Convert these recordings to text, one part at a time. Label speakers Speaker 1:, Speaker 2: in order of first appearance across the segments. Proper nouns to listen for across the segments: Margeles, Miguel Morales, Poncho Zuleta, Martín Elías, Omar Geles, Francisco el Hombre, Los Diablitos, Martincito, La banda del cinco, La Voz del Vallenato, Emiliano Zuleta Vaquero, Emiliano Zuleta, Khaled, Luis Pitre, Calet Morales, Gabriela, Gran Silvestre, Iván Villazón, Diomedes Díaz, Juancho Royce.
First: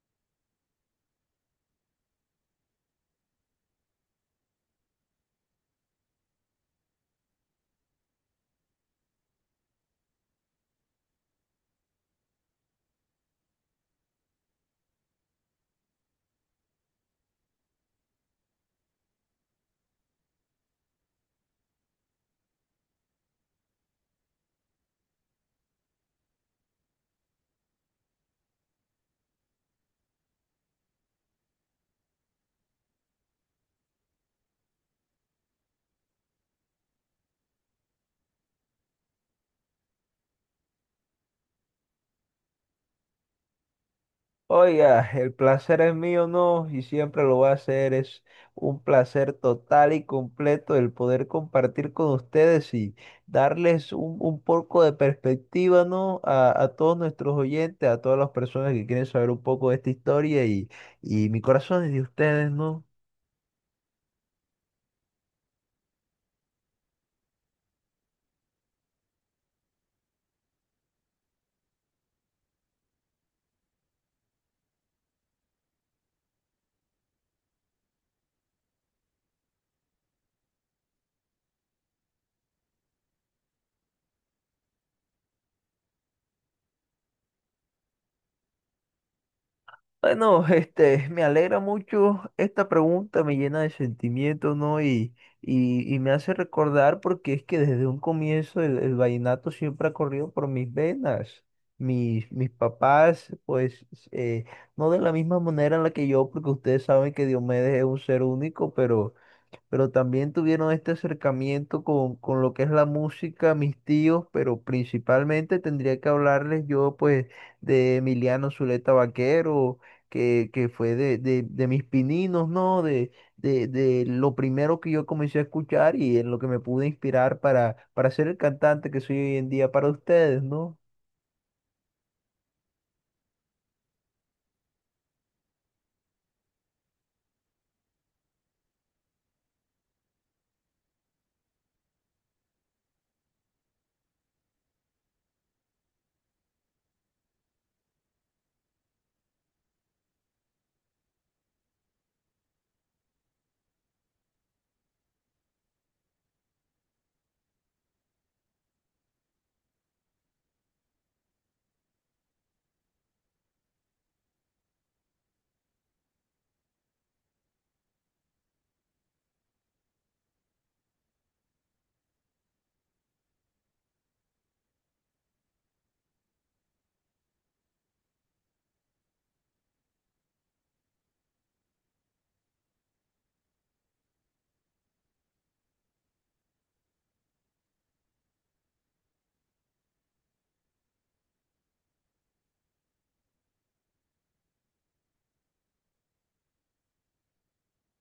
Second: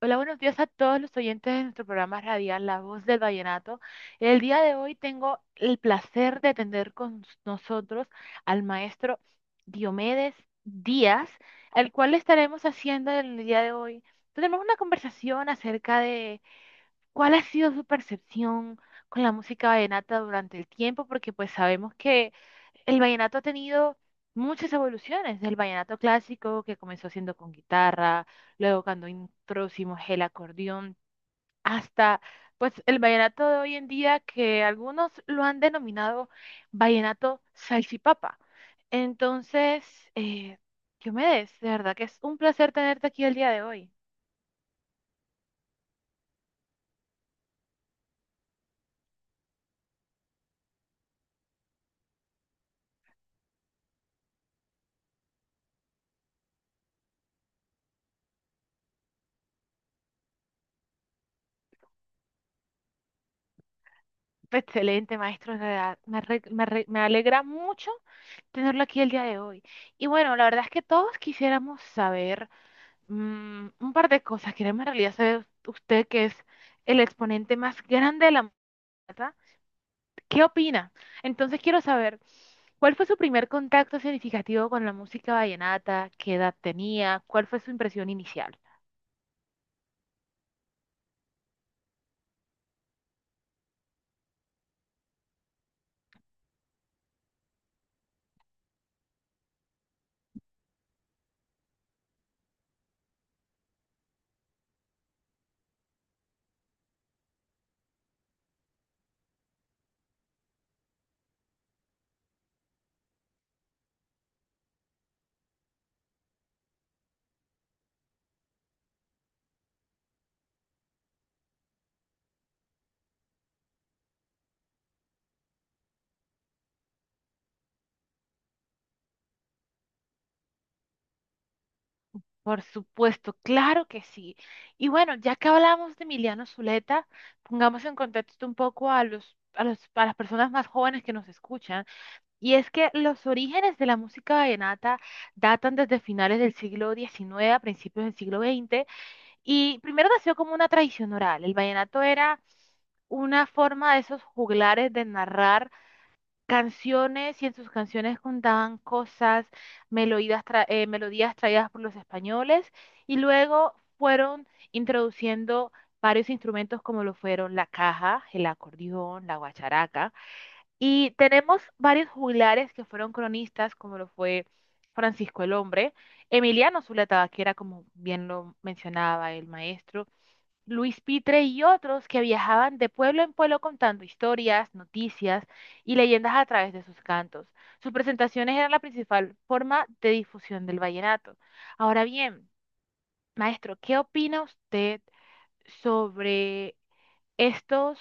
Speaker 1: Hola, buenos días a todos los oyentes de nuestro programa radial La Voz del Vallenato. El día de hoy tengo el placer de tener con nosotros al maestro Diomedes Díaz, al cual le estaremos haciendo el día de hoy. Tenemos una conversación acerca de cuál ha sido su percepción con la música vallenata durante el tiempo, porque pues sabemos que el vallenato ha tenido muchas evoluciones. El vallenato clásico, que comenzó siendo con guitarra, luego cuando introducimos el acordeón, hasta pues el vallenato de hoy en día, que algunos lo han denominado vallenato salchipapa. Entonces, eh, Diomedes, de verdad que es un placer tenerte aquí el día de hoy.
Speaker 2: Oiga, el placer es mío, no, y siempre lo va a hacer. Es un placer total y completo el poder compartir con ustedes y darles un poco de perspectiva, ¿no? A todos nuestros oyentes, a todas las personas que quieren saber un poco de esta historia y mi corazón es de ustedes, ¿no?
Speaker 1: Excelente, maestro, de verdad. Me alegra mucho tenerlo aquí el día de hoy. Y bueno, la verdad es que todos quisiéramos saber. Un par de cosas. Queremos en realidad saber, usted que es el exponente más grande de la música, ¿qué opina? Entonces quiero saber, ¿cuál fue su primer contacto significativo con la música vallenata? ¿Qué edad tenía? ¿Cuál fue su impresión inicial?
Speaker 2: Bueno, este, me alegra mucho esta pregunta, me llena de sentimiento, ¿no? Y me hace recordar porque es que desde un comienzo el vallenato siempre ha corrido por mis venas. Mis papás, pues, eh, no de la misma manera en la que yo, porque ustedes saben que Diomedes es un ser único, pero también tuvieron este acercamiento con lo que es la música, mis tíos, pero principalmente tendría que hablarles yo pues de Emiliano Zuleta Vaquero, que fue de mis pininos, ¿no? De lo primero que yo comencé a escuchar y en lo que me pude inspirar para ser el cantante que soy hoy en día para ustedes, ¿no?
Speaker 1: Por supuesto, claro que sí. Y bueno, ya que hablamos de Emiliano Zuleta, pongamos en contexto un poco a las personas más jóvenes que nos escuchan. Y es que los orígenes de la música vallenata datan desde finales del siglo XIX a principios del siglo XX, y primero nació como una tradición oral. El vallenato era una forma de esos juglares de narrar canciones, y en sus canciones contaban cosas, melodías, melodías traídas por los españoles, y luego fueron introduciendo varios instrumentos como lo fueron la caja, el acordeón, la guacharaca. Y tenemos varios juglares que fueron cronistas, como lo fue Francisco el Hombre, Emiliano Zuleta, que era como bien lo mencionaba el maestro, Luis Pitre y otros que viajaban de pueblo en pueblo contando historias, noticias y leyendas a través de sus cantos. Sus presentaciones eran la principal forma de difusión del vallenato. Ahora bien, maestro, ¿qué opina usted sobre estos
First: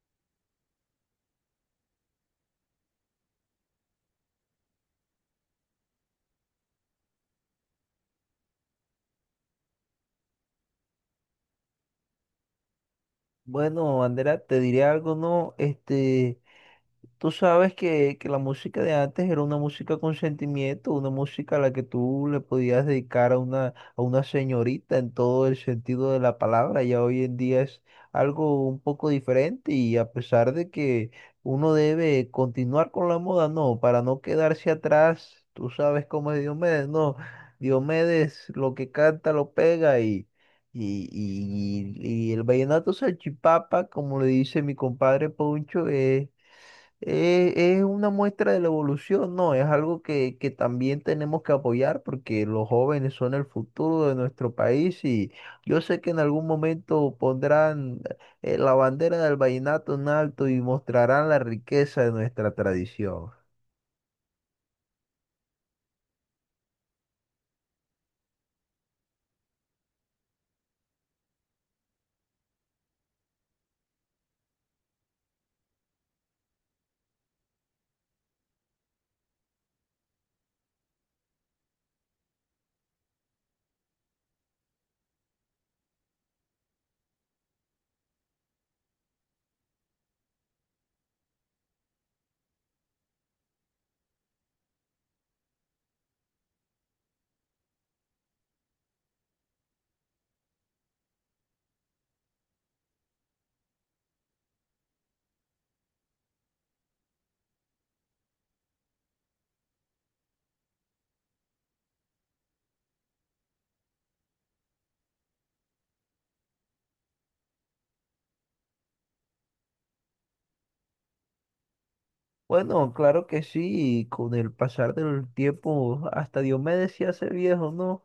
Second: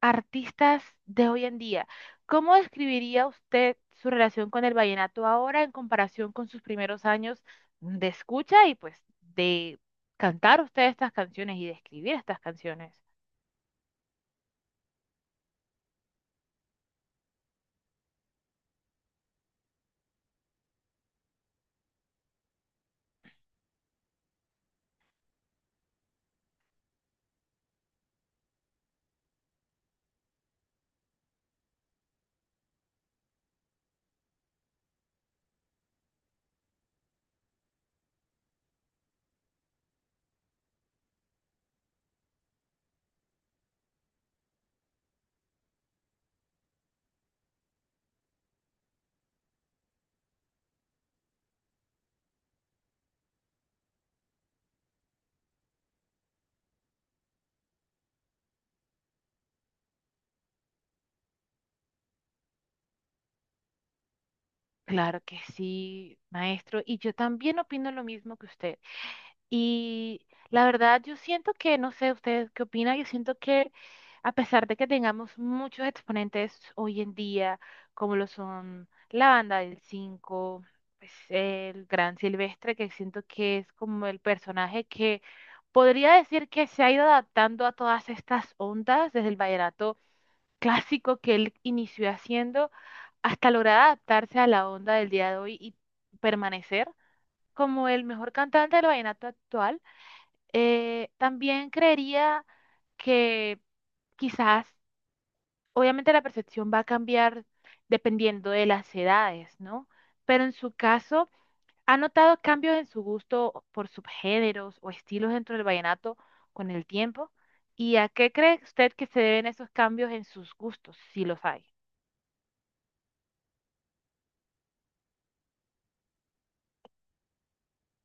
Speaker 1: artistas de hoy en día? ¿Cómo describiría usted su relación con el vallenato ahora en comparación con sus primeros años de escucha y pues de cantar usted estas canciones y de escribir estas canciones?
Speaker 2: Bueno, Andrea, te diré algo, ¿no? Este... Tú sabes que la música de antes era una música con sentimiento, una música a la que tú le podías dedicar a una señorita en todo el sentido de la palabra. Ya hoy en día es algo un poco diferente y a pesar de que uno debe continuar con la moda, no, para no quedarse atrás, tú sabes cómo es Diomedes, no, Diomedes lo que canta lo pega y... Y el vallenato salchipapa, como le dice mi compadre Poncho, es una muestra de la evolución, ¿no? Es algo que también tenemos que apoyar porque los jóvenes son el futuro de nuestro país y yo sé que en algún momento pondrán la bandera del vallenato en alto y mostrarán la riqueza de nuestra tradición.
Speaker 1: Claro que sí, maestro, y yo también opino lo mismo que usted. Y la verdad, yo siento que, no sé, ustedes qué opinan, yo siento que a pesar de que tengamos muchos exponentes hoy en día, como lo son la banda del cinco, pues, el Gran Silvestre, que siento que es como el personaje que podría decir que se ha ido adaptando a todas estas ondas, desde el vallenato clásico que él inició haciendo, hasta lograr adaptarse a la onda del día de hoy y permanecer como el mejor cantante del vallenato actual. También creería que quizás, obviamente la percepción va a cambiar dependiendo de las edades, ¿no? Pero en su caso, ¿ha notado cambios en su gusto por subgéneros o estilos dentro del vallenato con el tiempo? ¿Y a qué cree usted que se deben esos cambios en sus gustos, si los hay?
Speaker 2: Bueno, claro que sí, y con el pasar del tiempo hasta Diomedes se hace viejo, ¿no?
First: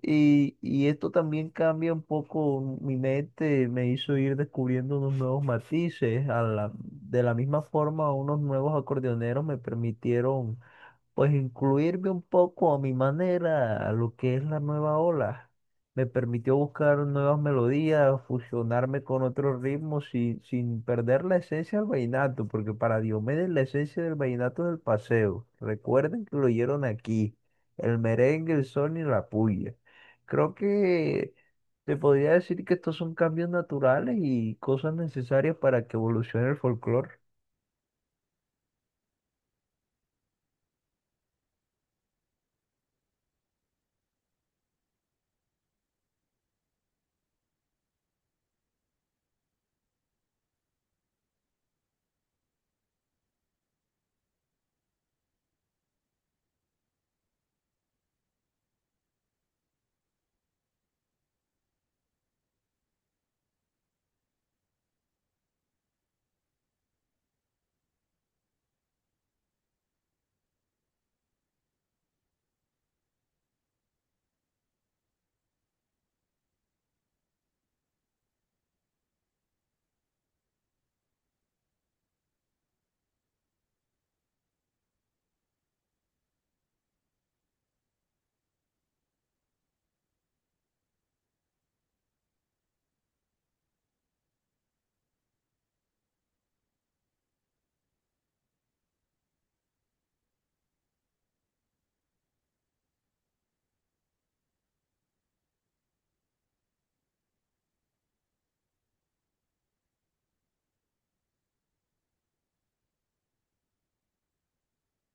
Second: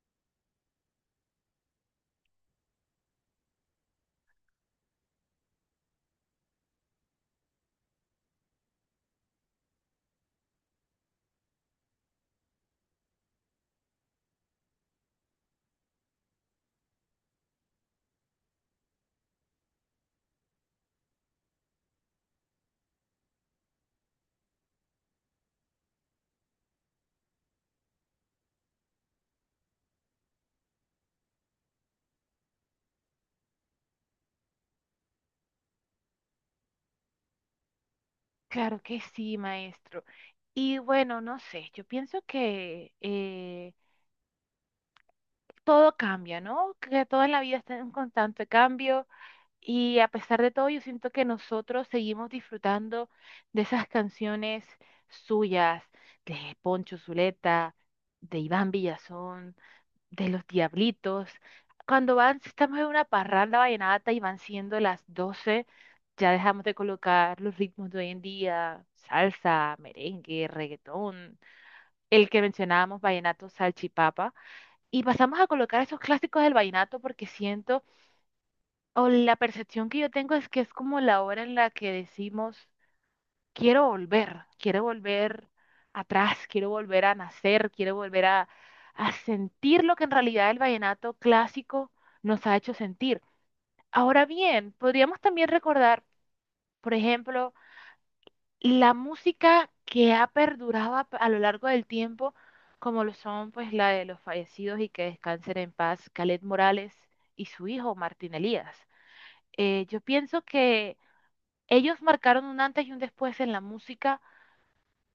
Speaker 2: Y esto también cambia un poco mi mente, me hizo ir descubriendo unos nuevos matices. De la misma forma, unos nuevos acordeoneros me permitieron pues incluirme un poco a mi manera a lo que es la nueva ola. Me permitió buscar nuevas melodías, fusionarme con otros ritmos sin perder la esencia del vallenato, porque para Diomedes la esencia del vallenato es el paseo. Recuerden que lo oyeron aquí, el merengue, el son y la puya. Creo que se podría decir que estos son cambios naturales y cosas necesarias para que evolucione el folclore.
Speaker 1: Claro que sí, maestro. Y bueno, no sé, yo pienso que todo cambia, ¿no? Que todo en la vida está en constante cambio. Y a pesar de todo, yo siento que nosotros seguimos disfrutando de esas canciones suyas, de Poncho Zuleta, de Iván Villazón, de Los Diablitos. Cuando van, si estamos en una parranda vallenata y van siendo las doce, ya dejamos de colocar los ritmos de hoy en día, salsa, merengue, reggaetón, el que mencionábamos, vallenato, salchipapa, y pasamos a colocar esos clásicos del vallenato, porque siento, o la percepción que yo tengo es que es como la hora en la que decimos, quiero volver atrás, quiero volver a nacer, quiero volver a sentir lo que en realidad el vallenato clásico nos ha hecho sentir. Ahora bien, podríamos también recordar, por ejemplo, la música que ha perdurado a lo largo del tiempo, como lo son pues la de los fallecidos y que descansen en paz, Calet Morales y su hijo Martín Elías. Yo pienso que ellos marcaron un antes y un después en la música,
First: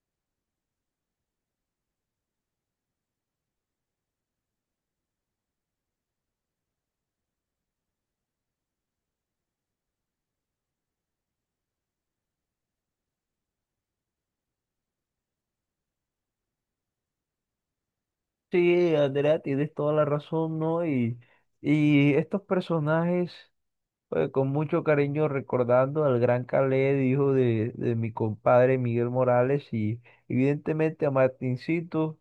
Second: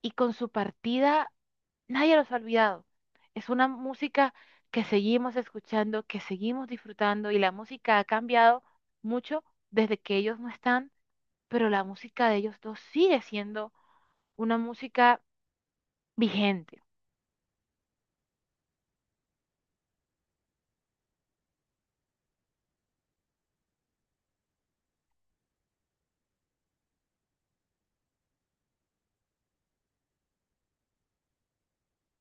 Speaker 1: y con su partida nadie los ha olvidado. Es una música que seguimos escuchando, que seguimos disfrutando, y la música ha cambiado mucho desde que ellos no están, pero la música de ellos dos sigue siendo una música vigente.
Speaker 2: Sí, Andrea, tienes toda la razón, ¿no? Y estos personajes, pues, con mucho cariño recordando al gran Khaled, hijo de mi compadre Miguel Morales, y evidentemente a Martincito,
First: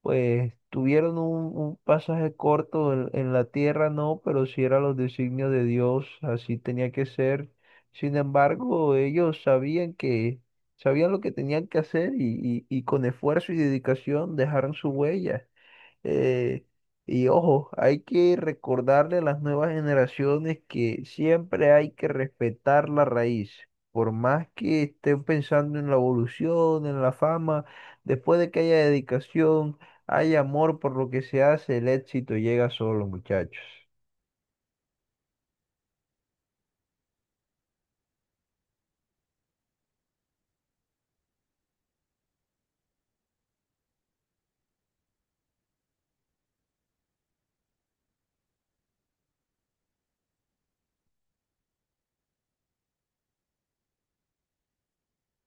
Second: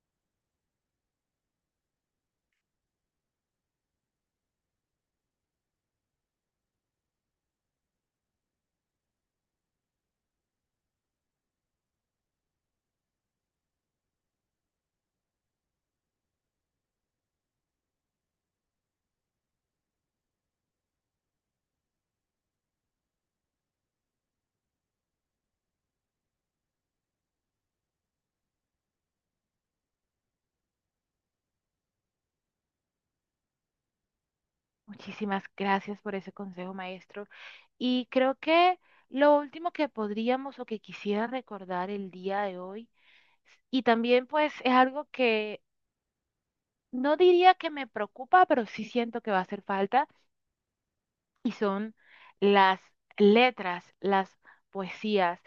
Speaker 2: pues tuvieron un pasaje corto en la tierra, ¿no? Pero si era los designios de Dios, así tenía que ser. Sin embargo, ellos sabían sabían lo que tenían que hacer y con esfuerzo y dedicación dejaron su huella. Eh, y ojo, hay que recordarle a las nuevas generaciones que siempre hay que respetar la raíz. Por más que estén pensando en la evolución, en la fama, después de que haya dedicación, hay amor por lo que se hace, el éxito llega solo, muchachos.
Speaker 1: Muchísimas gracias por ese consejo, maestro. Y creo que lo último que podríamos o que quisiera recordar el día de hoy, y también pues es algo que no diría que me preocupa, pero sí siento que va a hacer falta, y son las letras, las poesías,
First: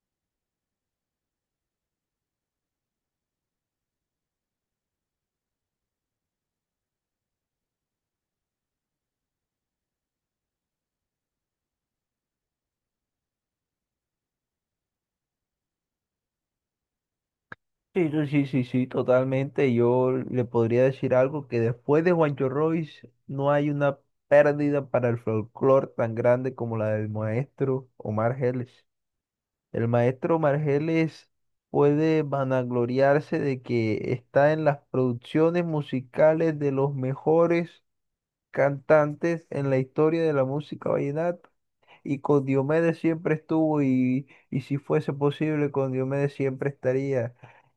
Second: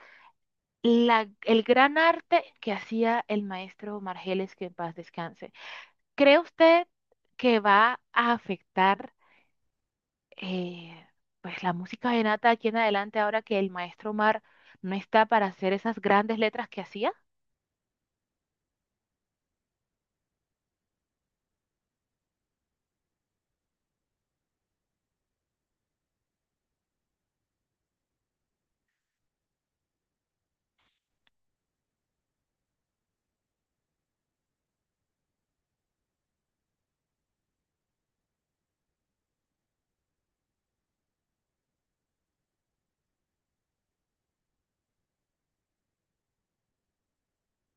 Speaker 1: el gran arte que hacía el maestro Margeles, que en paz descanse. ¿Cree usted que va a afectar, eh, pues la música venata aquí en adelante ahora que el maestro Mar no está para hacer esas grandes letras que hacía?
Speaker 2: Sí, sí, sí, sí, sí, totalmente. Yo le podría decir algo que después de Juancho Royce no hay una pérdida para el folclore tan grande como la del maestro Omar Geles. El maestro Margeles puede vanagloriarse de que está en las producciones musicales de los mejores cantantes en la historia de la música vallenata. Y con Diomedes siempre estuvo y si fuese posible, con Diomedes siempre estaría.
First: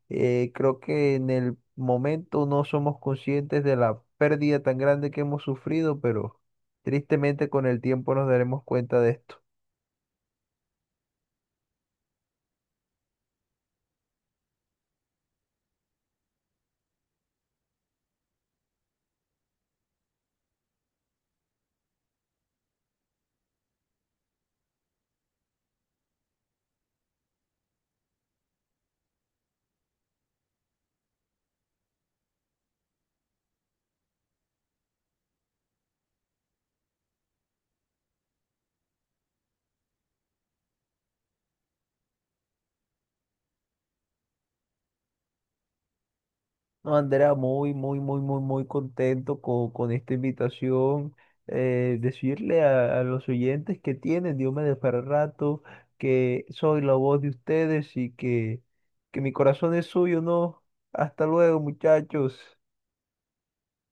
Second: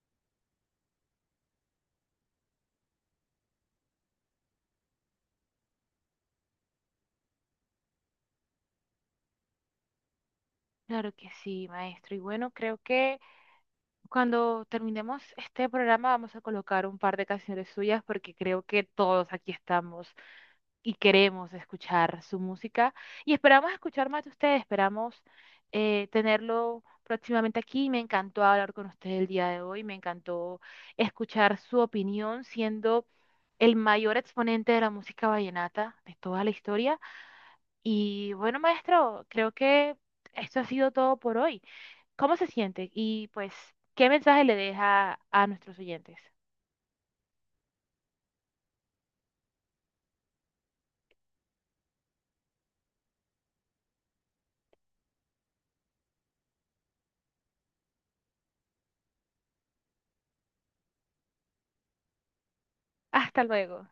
Speaker 2: Creo que en el momento no somos conscientes de la pérdida tan grande que hemos sufrido, pero tristemente con el tiempo nos daremos cuenta de esto.
Speaker 1: Claro que sí, maestro. Y bueno, creo que cuando terminemos este programa vamos a colocar un par de canciones suyas, porque creo que todos aquí estamos y queremos escuchar su música, y esperamos escuchar más de usted, esperamos tenerlo próximamente aquí. Me encantó hablar con usted el día de hoy, me encantó escuchar su opinión siendo el mayor exponente de la música vallenata de toda la historia. Y bueno, maestro, creo que esto ha sido todo por hoy. Cómo se sienten y pues qué mensaje le deja a nuestros oyentes.
Speaker 2: No, Andrea, muy, muy, muy, muy, muy contento con esta invitación. Decirle a los oyentes que tienen Diomedes para rato, que soy la voz de ustedes y que mi corazón es suyo, ¿no? Hasta luego, muchachos.
Speaker 1: Hasta luego.